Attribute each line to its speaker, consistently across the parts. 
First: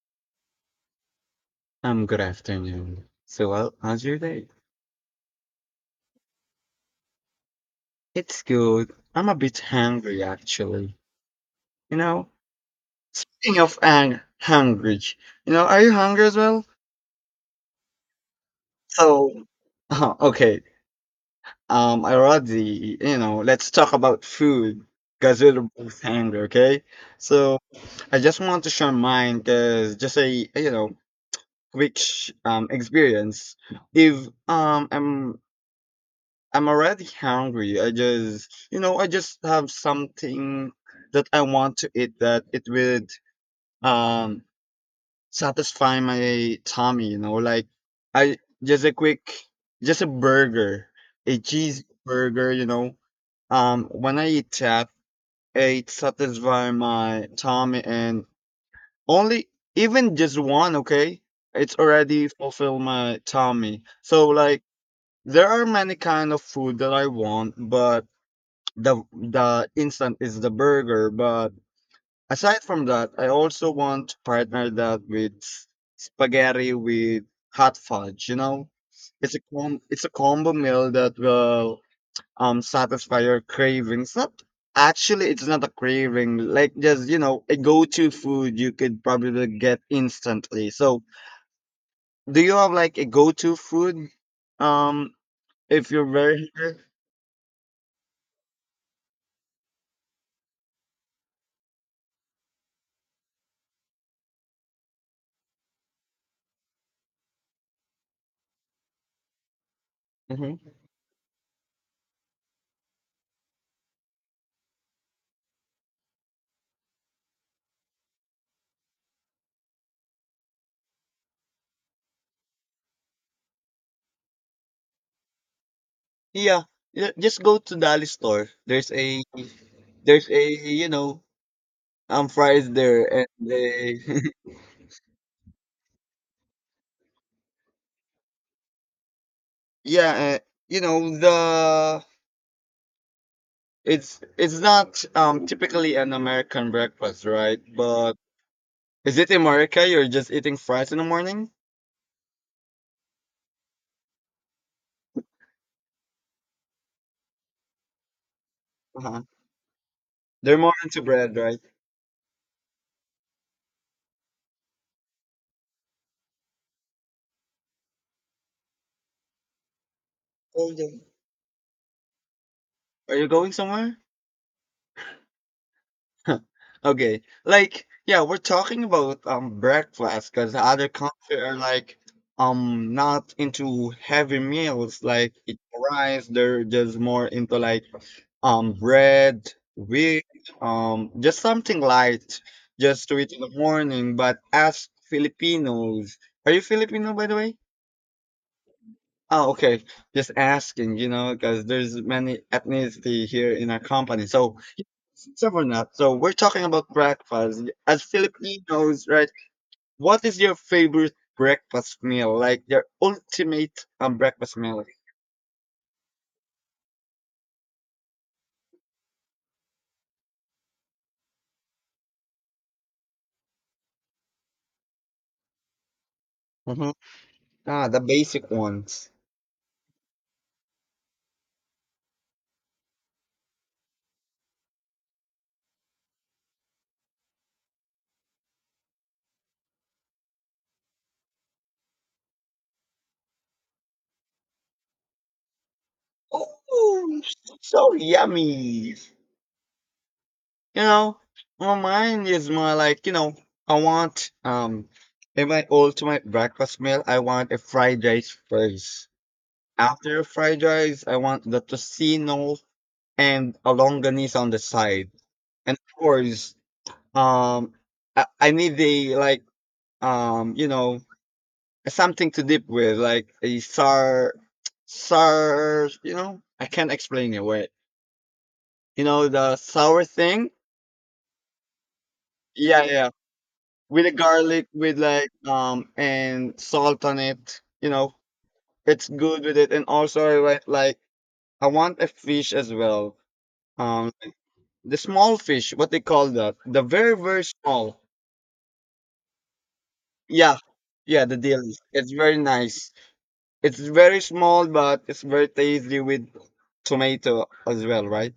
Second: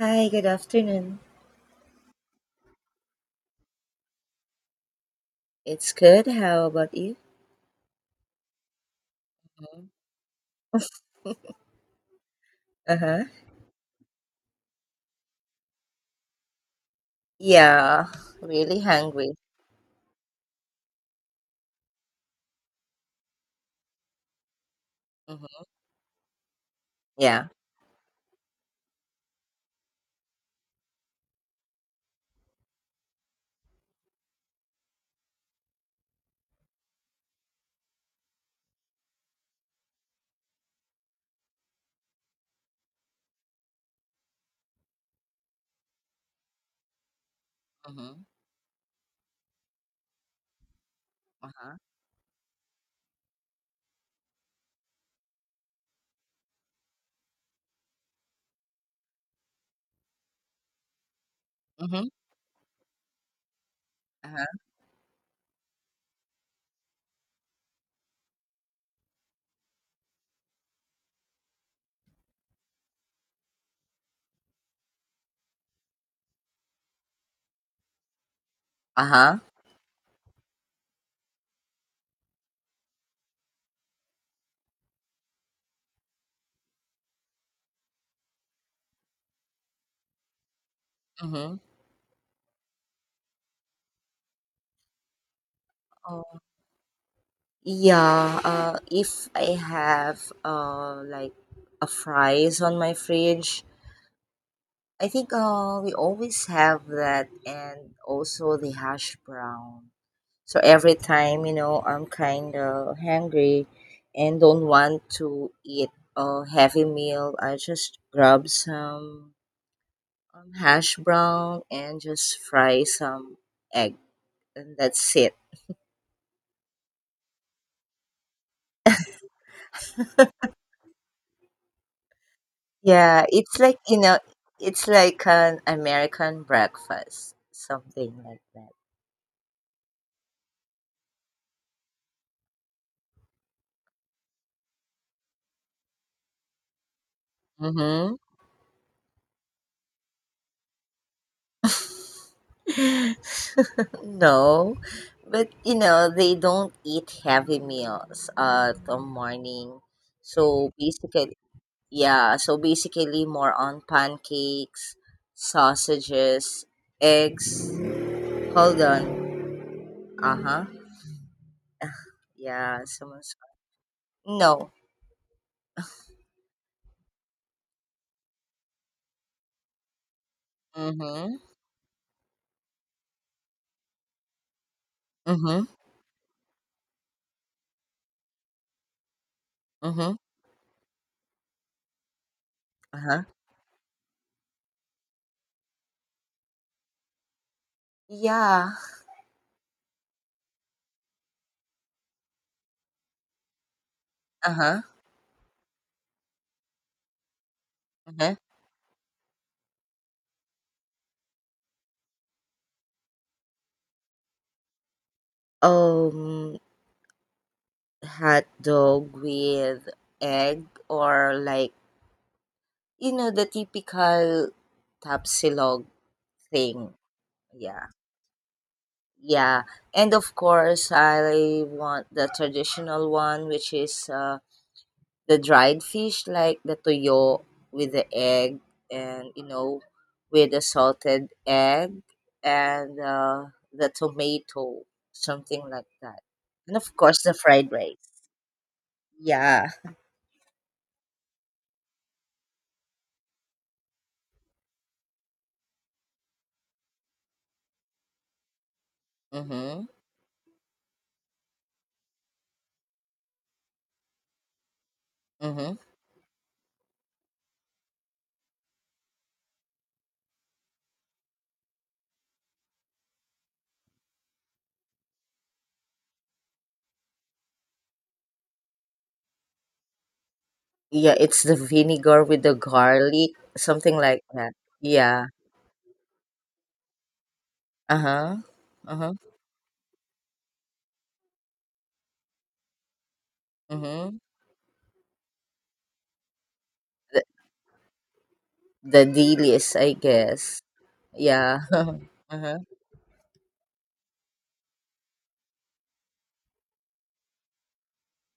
Speaker 1: Hi, good afternoon.
Speaker 2: Good afternoon. How's your day?
Speaker 1: It's good. How about you?
Speaker 2: It's good. I'm a bit hungry, actually. You know,
Speaker 1: Uh huh.
Speaker 2: speaking of ang hungry, you know, are you hungry as well?
Speaker 1: Yeah, really hungry.
Speaker 2: So, okay. I already, you know, let's talk about food because we're
Speaker 1: Mm-hmm.
Speaker 2: both hungry, okay?
Speaker 1: Yeah.
Speaker 2: So, I just want to share mine because just a, you know, quick experience. If I'm already hungry, I just, you know, I just have something that I want to eat that it would um satisfy my tummy, you know, like
Speaker 1: Mm-hmm.
Speaker 2: I just a quick just a burger, a
Speaker 1: Uh huh.
Speaker 2: cheeseburger, you know. When I eat that, it satisfy my tummy and only even just one, okay? It's
Speaker 1: Mm-hmm.
Speaker 2: already fulfill my tummy.
Speaker 1: Uh
Speaker 2: So
Speaker 1: huh.
Speaker 2: like there are many kind of food that I want, but the instant is the burger, but aside from that, I also want to partner that with spaghetti with hot fudge, you know.
Speaker 1: Uh
Speaker 2: it's
Speaker 1: huh.
Speaker 2: a com- it's a combo meal that will satisfy your cravings. Not actually, it's not a craving, like just, you know, a go-to food you could probably get instantly. So
Speaker 1: Mm-hmm.
Speaker 2: do you have like a go-to food, um if you're very
Speaker 1: Oh.
Speaker 2: hungry?
Speaker 1: Yeah. If I have like a fries on my fridge, I think we always have that, and also the hash brown. So
Speaker 2: Mhm.
Speaker 1: every time, you know, I'm kind of hungry and don't want to eat a heavy meal, I just grab some hash brown and just fry some egg, and that's it.
Speaker 2: Yeah, just go to Dali store. There's a there's a, you know, fries there,
Speaker 1: Yeah,
Speaker 2: and
Speaker 1: it's like, you
Speaker 2: they
Speaker 1: know, it's like an American breakfast, something like that.
Speaker 2: yeah, you know, the it's it's not typically an American breakfast, right?
Speaker 1: Mm-hmm.
Speaker 2: But is it America? You're just eating fries in the morning?
Speaker 1: No, but you know, they don't eat heavy meals at the
Speaker 2: Uh-huh.
Speaker 1: morning. So
Speaker 2: They're more into
Speaker 1: basically,
Speaker 2: bread, right?
Speaker 1: yeah, so basically more on pancakes, sausages, eggs. Hold on. Uh-huh.
Speaker 2: Holding.
Speaker 1: Yeah,
Speaker 2: Are you
Speaker 1: someone's
Speaker 2: going somewhere?
Speaker 1: no.
Speaker 2: Okay. Like, yeah, we're talking about breakfast because other country
Speaker 1: Mm-hmm.
Speaker 2: are like not into heavy meals like it
Speaker 1: Mm-hmm.
Speaker 2: rice. They're just more into like bread,
Speaker 1: Mm-hmm.
Speaker 2: wheat, just something light, just to
Speaker 1: Uh-huh.
Speaker 2: eat in the morning. But as Filipinos, are you Filipino by the way?
Speaker 1: Yeah.
Speaker 2: Oh, okay. Just asking, you know, because there's many ethnicity here in our company. So
Speaker 1: Uh-huh.
Speaker 2: several not. So we're talking about breakfast. As
Speaker 1: Uh-huh.
Speaker 2: Filipinos, right? What is your favorite breakfast meal? Like your ultimate breakfast meal?
Speaker 1: Um Hot dog with egg or like you know the typical tapsilog
Speaker 2: Hmm.
Speaker 1: thing. Yeah.
Speaker 2: Ah, the basic ones.
Speaker 1: Yeah. And of course I want the traditional one which is the dried fish like the toyo with the egg and you know with the salted egg and the tomato something like that and of course
Speaker 2: Oh,
Speaker 1: the fried
Speaker 2: so
Speaker 1: rice.
Speaker 2: yummy.
Speaker 1: Yeah.
Speaker 2: You know, well, mine is more like, you know, I want in my ultimate breakfast meal, I want a fried rice first.
Speaker 1: Mm-hmm.
Speaker 2: After fried rice, I want the tocino and a longanisa on the side.
Speaker 1: Mm-hmm.
Speaker 2: And of course, um, I need the like, you know, something to dip with, like a sour, sour, you know, I can't explain it. Wait, you know, the sour thing.
Speaker 1: Yeah, it's the vinegar with the
Speaker 2: Yeah, yeah, yeah.
Speaker 1: garlic, something
Speaker 2: With the
Speaker 1: like that.
Speaker 2: garlic, with
Speaker 1: Yeah.
Speaker 2: like and salt on it. You know,
Speaker 1: Uh-huh.
Speaker 2: it's
Speaker 1: Uh-huh.
Speaker 2: good with it. And also, I want like I want a fish as well. Um,
Speaker 1: Mm-hmm.
Speaker 2: the small fish, what they call that, the very
Speaker 1: the,
Speaker 2: very small.
Speaker 1: the delis I guess.
Speaker 2: Yeah, yeah, the
Speaker 1: Yeah.
Speaker 2: dailies. It's very
Speaker 1: Uh-huh.
Speaker 2: nice. It's very small, but it's very tasty with tomato as well, right?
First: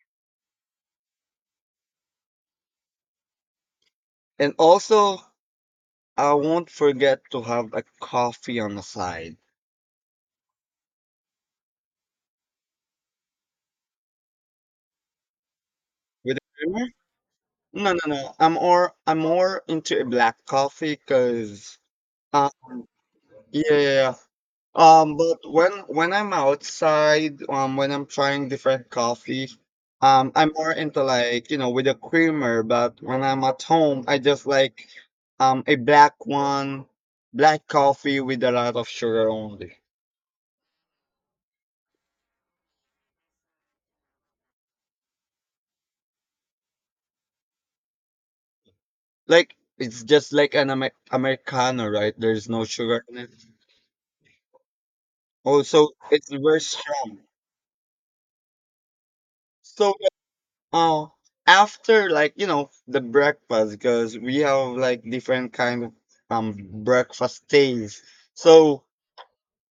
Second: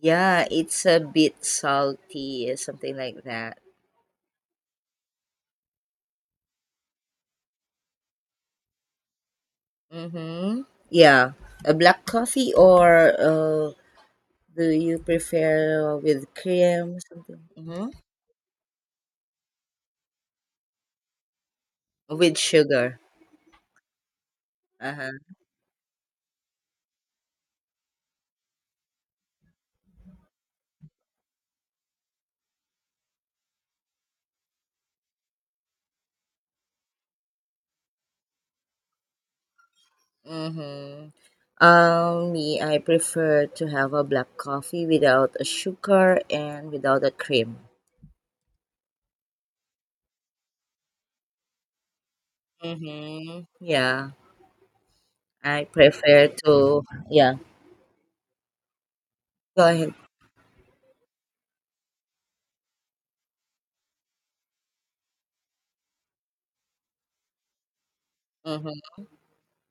Speaker 1: Yeah, it's a bit salty, something like that.
Speaker 2: And also, I won't forget to have a coffee on the side
Speaker 1: Mm-hmm. Yeah. A black coffee or do you prefer with
Speaker 2: with a creamer.
Speaker 1: cream or something? Mm-hmm.
Speaker 2: No, no, no. I'm more, I'm more into a black coffee because
Speaker 1: With
Speaker 2: uh
Speaker 1: sugar.
Speaker 2: yeah, yeah, yeah.
Speaker 1: Uh-huh.
Speaker 2: But when I'm outside, when I'm trying different coffee, I'm more into like, you know, with a creamer, but when I'm at home, I just like a black one, black coffee with a lot of sugar only.
Speaker 1: Mm-hmm. Me, I prefer to have a black coffee without a sugar and without a cream.
Speaker 2: Like it's just like an Americano, right? There's no sugar in it.
Speaker 1: Mm-hmm. Yeah. I
Speaker 2: Also,
Speaker 1: prefer
Speaker 2: it's very
Speaker 1: to,
Speaker 2: strong.
Speaker 1: yeah. Go ahead.
Speaker 2: So oh, after like, you know, the breakfast because we have like different kind of um breakfast things. So
Speaker 1: Mm-hmm.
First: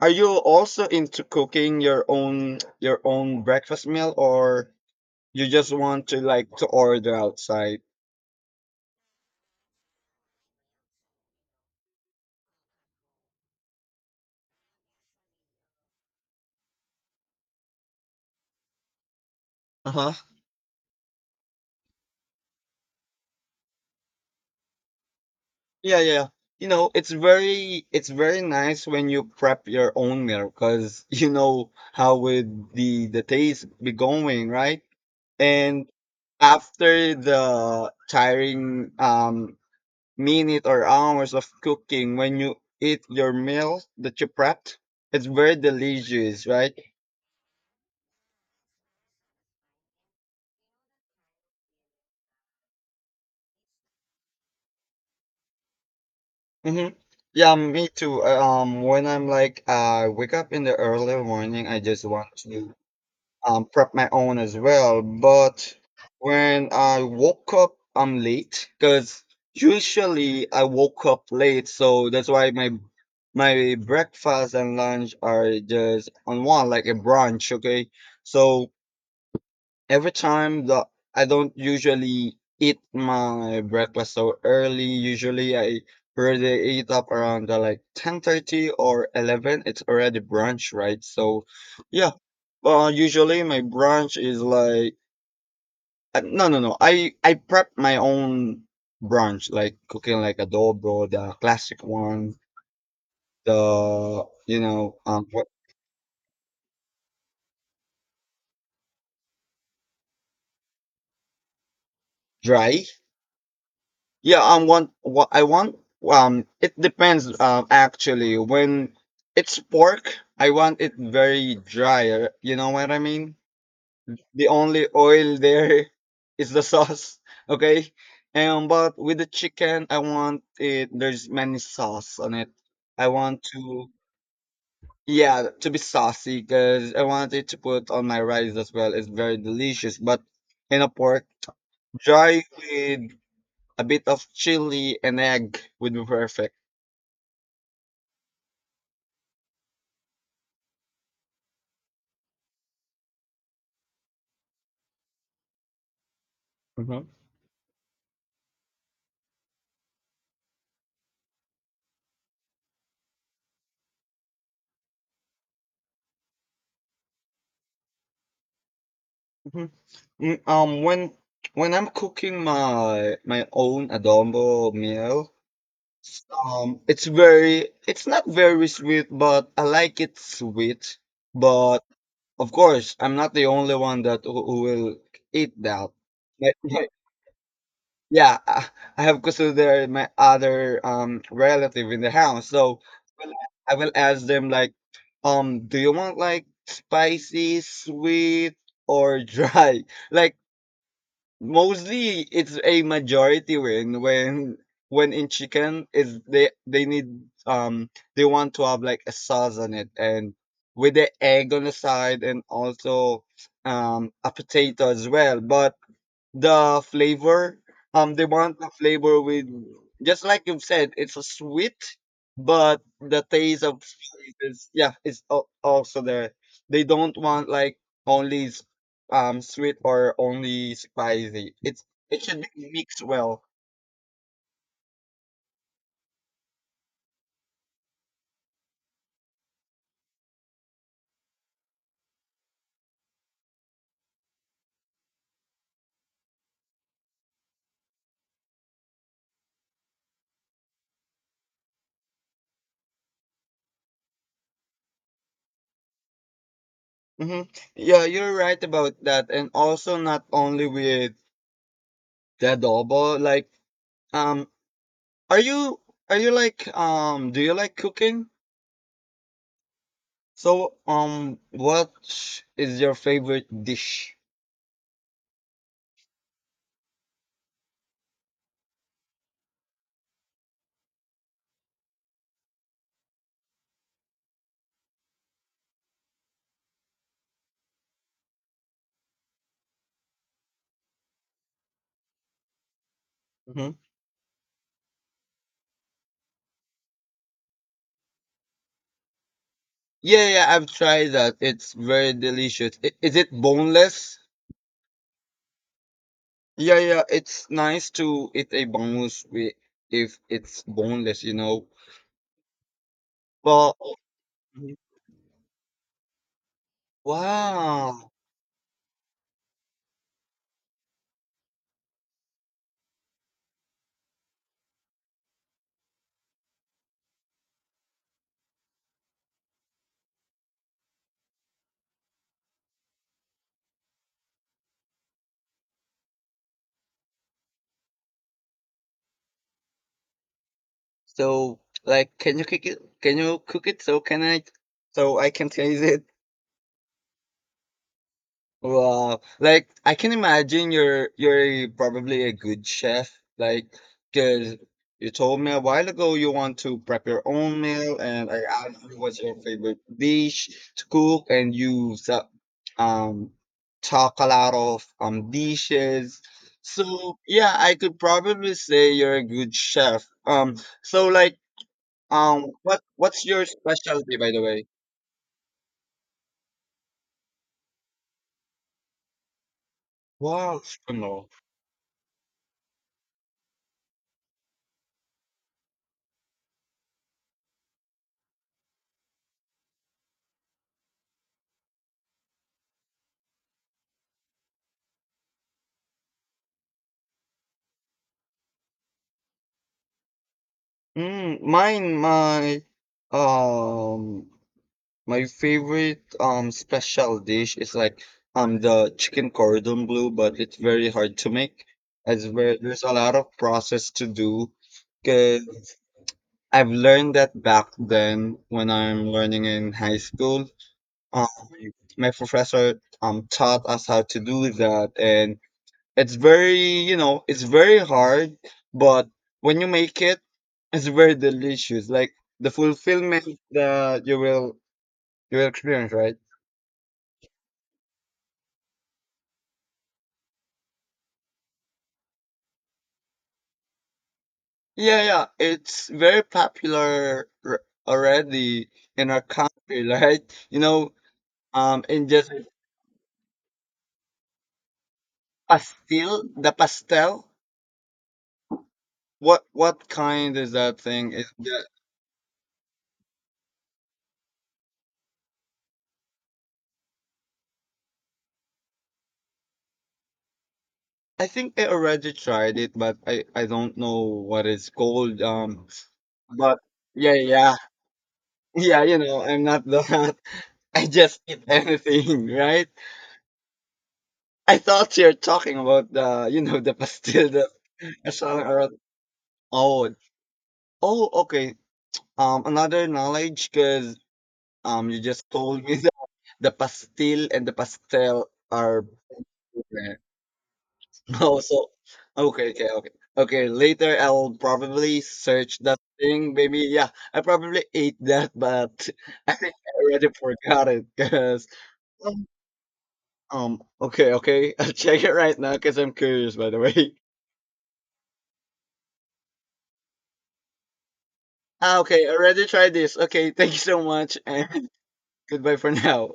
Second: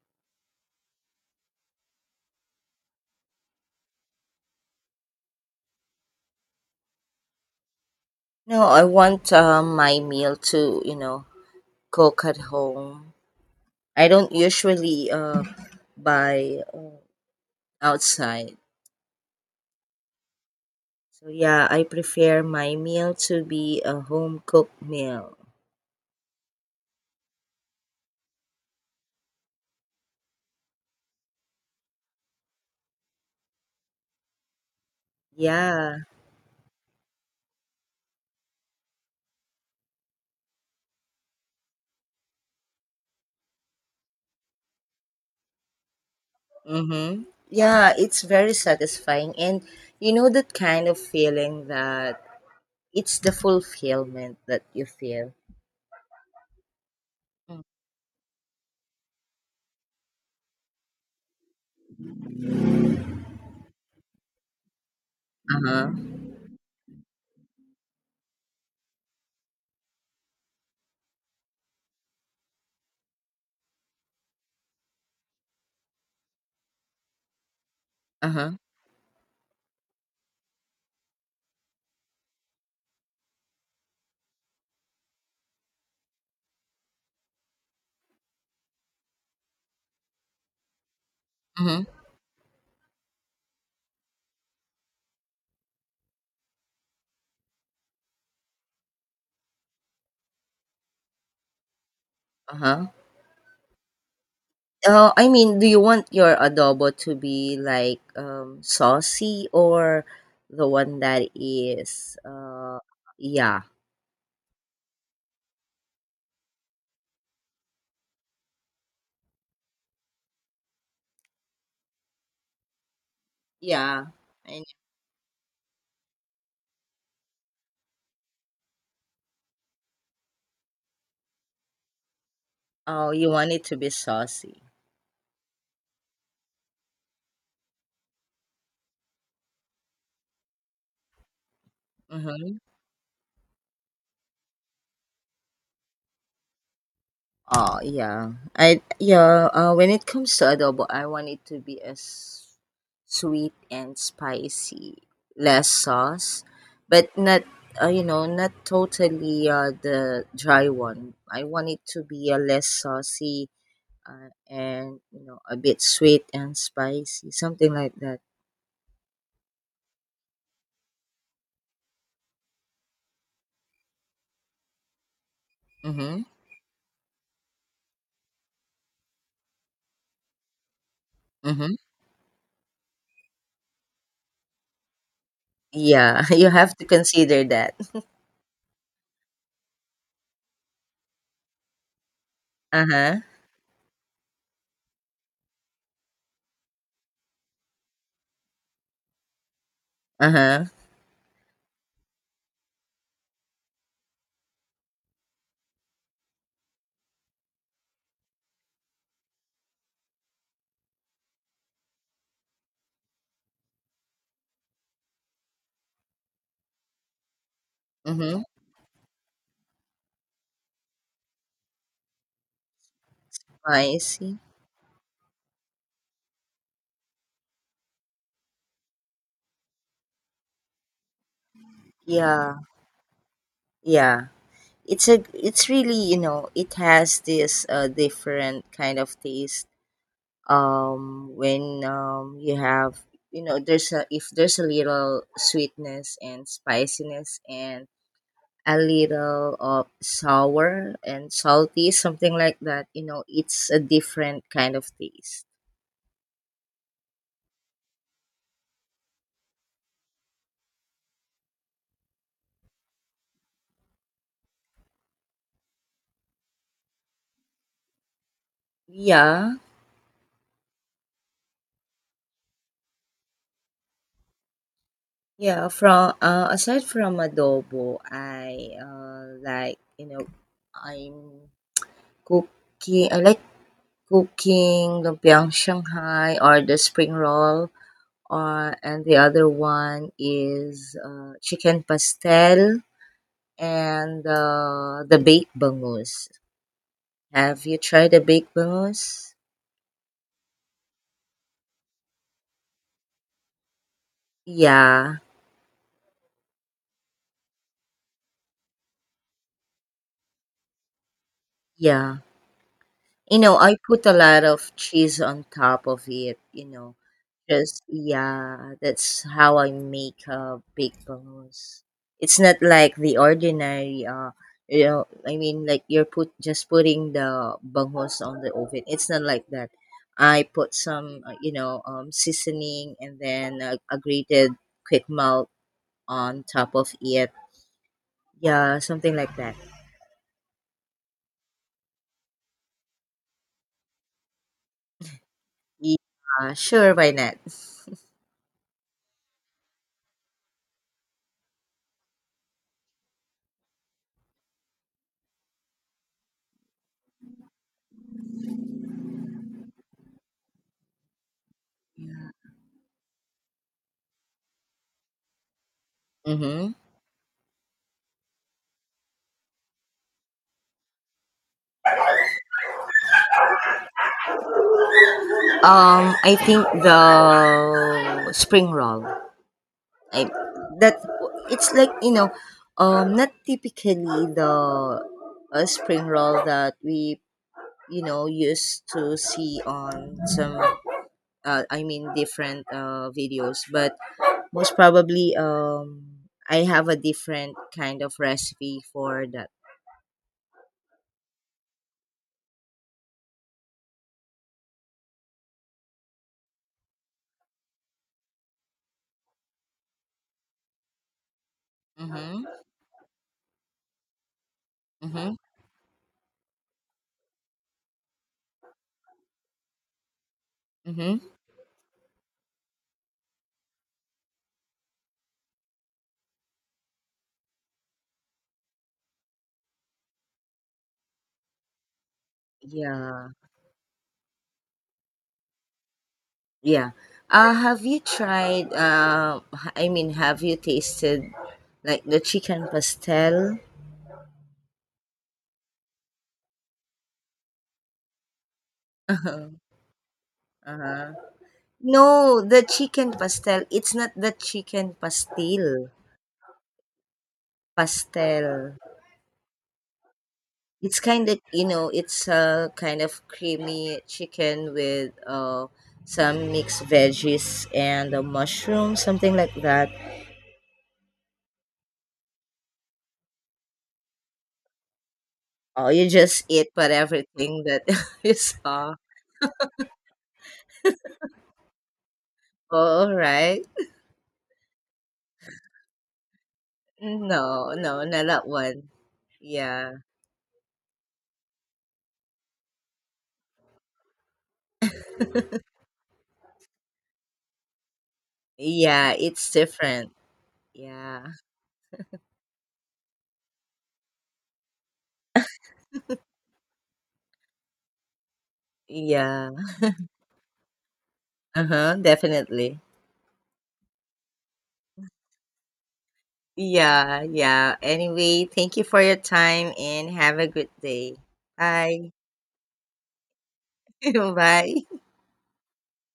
Speaker 2: are you also into cooking your own breakfast meal, or you just want to like to order outside?
Speaker 1: No, I want my meal to, you know, cook at home. I don't usually buy. Outside.
Speaker 2: Uh-huh.
Speaker 1: So yeah, I prefer my meal to be a home cooked meal.
Speaker 2: Yeah, yeah. You know, it's very, it's very nice when you prep your own meal because you know how would the taste be going, right? And
Speaker 1: Yeah.
Speaker 2: after the tiring minute or hours of cooking, when you eat your meal that you prepped, it's very delicious, right?
Speaker 1: Mhm. Yeah, it's very satisfying and you know that kind of feeling that it's the fulfillment that you feel.
Speaker 2: Hmm. Yeah,
Speaker 1: Mm.
Speaker 2: me too. When I'm like, I wake up in the early morning, I just want to prep my own as well, but
Speaker 1: Uh-huh.
Speaker 2: when I woke up, I'm late because usually I woke up late, so that's why my my breakfast and lunch are just on one, like a brunch, okay?
Speaker 1: Uh-huh.
Speaker 2: So every time the I don't usually eat my breakfast so early. Usually I already eat up around the, like 10:30 or 11, it's already brunch, right? So
Speaker 1: Uh-huh.
Speaker 2: yeah, usually my brunch is like no no no I I prep my own brunch, like cooking like adobo, the classic one,
Speaker 1: Uh-huh.
Speaker 2: the you know
Speaker 1: I mean, do you want your adobo to be like saucy or the one that is
Speaker 2: dry?
Speaker 1: yeah.
Speaker 2: Yeah, want what I want. It depends. Actually, when it's pork, I want it very dry. You know what I mean?
Speaker 1: Yeah.
Speaker 2: The
Speaker 1: And
Speaker 2: only oil there is the sauce. Okay, and but with the chicken, I want it. There's many sauce on it. I
Speaker 1: oh, you
Speaker 2: want
Speaker 1: want it to
Speaker 2: to,
Speaker 1: be saucy.
Speaker 2: yeah, to be saucy because I want it to put on my rice as well. It's very delicious. But in a pork, dry
Speaker 1: Mm-hmm.
Speaker 2: with a bit of chili and egg would be perfect.
Speaker 1: Oh yeah, I yeah. When it comes to adobo, I want it to be as sweet and spicy, less sauce, but
Speaker 2: Mhm.
Speaker 1: not you know, not totally the dry one. I want it to be a less saucy, and you know a bit sweet and spicy, something like that.
Speaker 2: Mhm. Mm, Um, when when I'm cooking my own adobo meal,
Speaker 1: Mm-hmm.
Speaker 2: it's very, it's not very sweet, but I like it sweet.
Speaker 1: Mm-hmm.
Speaker 2: But of course, I'm not the only one that who will eat that.
Speaker 1: Yeah, you have to consider that.
Speaker 2: Yeah, I have considered my other relative in the house. So
Speaker 1: Uh huh.
Speaker 2: well, I will ask them like, do you want like spicy, sweet, or dry?
Speaker 1: Uh
Speaker 2: Like
Speaker 1: huh.
Speaker 2: mostly it's a majority when when in chicken is they need um they want to have like a sauce on it and with the egg on the side, and also a potato as well. But the flavor. They
Speaker 1: Mm-hmm.
Speaker 2: want the flavor with just like you've said, it's a sweet, but the taste of
Speaker 1: I
Speaker 2: spice
Speaker 1: see.
Speaker 2: is yeah, also there. They don't want like only sweet or only spicy. It's it should
Speaker 1: Yeah.
Speaker 2: be mixed well.
Speaker 1: Yeah. It's really, you know, it has this different kind of taste. When you have you know, there's a if there's a little sweetness and spiciness and a little of sour and salty, something like that, you know, it's a different kind of taste.
Speaker 2: Hmm. Yeah, you're right about that, and also not only with the adobo. Like, um, are you, are you like do you like cooking?
Speaker 1: Yeah,
Speaker 2: So, what is your favorite dish?
Speaker 1: yeah. From aside from adobo, I like you know, I'm cooking. I like cooking lumpiang Shanghai or the spring roll, or and the other one is chicken pastel
Speaker 2: Hmm.
Speaker 1: and the baked bangus. Have you tried the baked bangus?
Speaker 2: Yeah, yeah, I've tried that. It's very delicious. Is it boneless?
Speaker 1: Yeah,
Speaker 2: Yeah, yeah, it's nice to eat a bangus with if it's boneless, you know.
Speaker 1: yeah. You know,
Speaker 2: But
Speaker 1: I put a lot of
Speaker 2: mhm.
Speaker 1: cheese on top of it. You know, just
Speaker 2: Wow,
Speaker 1: yeah, that's how I make a big bangos. It's not like the ordinary you know, I mean like you're put just putting the bangos on the oven. It's not like that. I put some you know seasoning and then a grated quick melt on top of it. Yeah, something like that.
Speaker 2: so like, can you cook it? Can you cook it? So can I? So I can taste it.
Speaker 1: Yeah, sure, why not?
Speaker 2: Wow. Like I can imagine you're probably a good chef, like 'cause you told me a while ago you want to prep your own meal, and I asked you what's your favorite dish to cook, and
Speaker 1: Yeah.
Speaker 2: um talk a lot of dishes.
Speaker 1: Mm-hmm.
Speaker 2: So yeah, I could probably say you're a good chef. So like what's your specialty by the way?
Speaker 1: I think the spring roll. I,
Speaker 2: Wow,
Speaker 1: that
Speaker 2: no.
Speaker 1: it's like you know, not typically the spring roll that we you know used to see on some. I mean, different videos, but most probably, I have a different kind of recipe for that.
Speaker 2: My um, my favorite special dish is like the chicken cordon bleu, but it's very hard to make as
Speaker 1: Mm-hmm.
Speaker 2: where there's a lot of process to do.
Speaker 1: Mm-hmm.
Speaker 2: Cause I've learned that back then when I'm learning in high school,
Speaker 1: Mm-hmm.
Speaker 2: um, my professor taught us how to do that, and it's very, you know, it's very hard, but when you make it, it's very delicious. Like the
Speaker 1: Yeah,
Speaker 2: fulfillment that you will, you will experience, right?
Speaker 1: yeah. Have you tried, I mean, have you tasted like the chicken pastel?
Speaker 2: Yeah, yeah. It's very popular r- already in our
Speaker 1: Uh-huh.
Speaker 2: country, right? You know,
Speaker 1: Uh-huh.
Speaker 2: in just
Speaker 1: No, the chicken pastel. It's not the chicken pastel.
Speaker 2: pastel, the pastel.
Speaker 1: Pastel.
Speaker 2: What kind is that
Speaker 1: It's
Speaker 2: thing? Is
Speaker 1: kind of, you
Speaker 2: that
Speaker 1: know, it's a kind of creamy chicken with some mixed veggies and a mushroom, something like that.
Speaker 2: I think I already tried it, but I don't know what it's called.
Speaker 1: Oh, you just
Speaker 2: But
Speaker 1: eat but
Speaker 2: yeah, yeah.
Speaker 1: everything that you
Speaker 2: Yeah,
Speaker 1: saw.
Speaker 2: you know, I'm not the I just eat anything, right?
Speaker 1: All right.
Speaker 2: I thought you're talking about the, you know, the pastil that
Speaker 1: No, no,
Speaker 2: is
Speaker 1: not
Speaker 2: selling
Speaker 1: that
Speaker 2: around.
Speaker 1: one.
Speaker 2: Oh,
Speaker 1: Yeah.
Speaker 2: oh, okay. Another knowledge, because you just told me that the pastil and the pastel are
Speaker 1: Yeah, it's
Speaker 2: different.
Speaker 1: different. Yeah.
Speaker 2: Oh, so okay, okay, okay, okay. Later, I'll probably search that thing. Maybe, yeah, I probably ate that, but I
Speaker 1: Yeah.
Speaker 2: think I already forgot it because.
Speaker 1: Uh-huh, definitely.
Speaker 2: Okay, okay. I'll check it right now because I'm curious, by the way.
Speaker 1: Yeah, yeah. Anyway, thank you for your time and have a good day.
Speaker 2: Ah, okay,
Speaker 1: Bye.
Speaker 2: already tried this. Okay, thank you so much, and
Speaker 1: Bye.
Speaker 2: goodbye for now.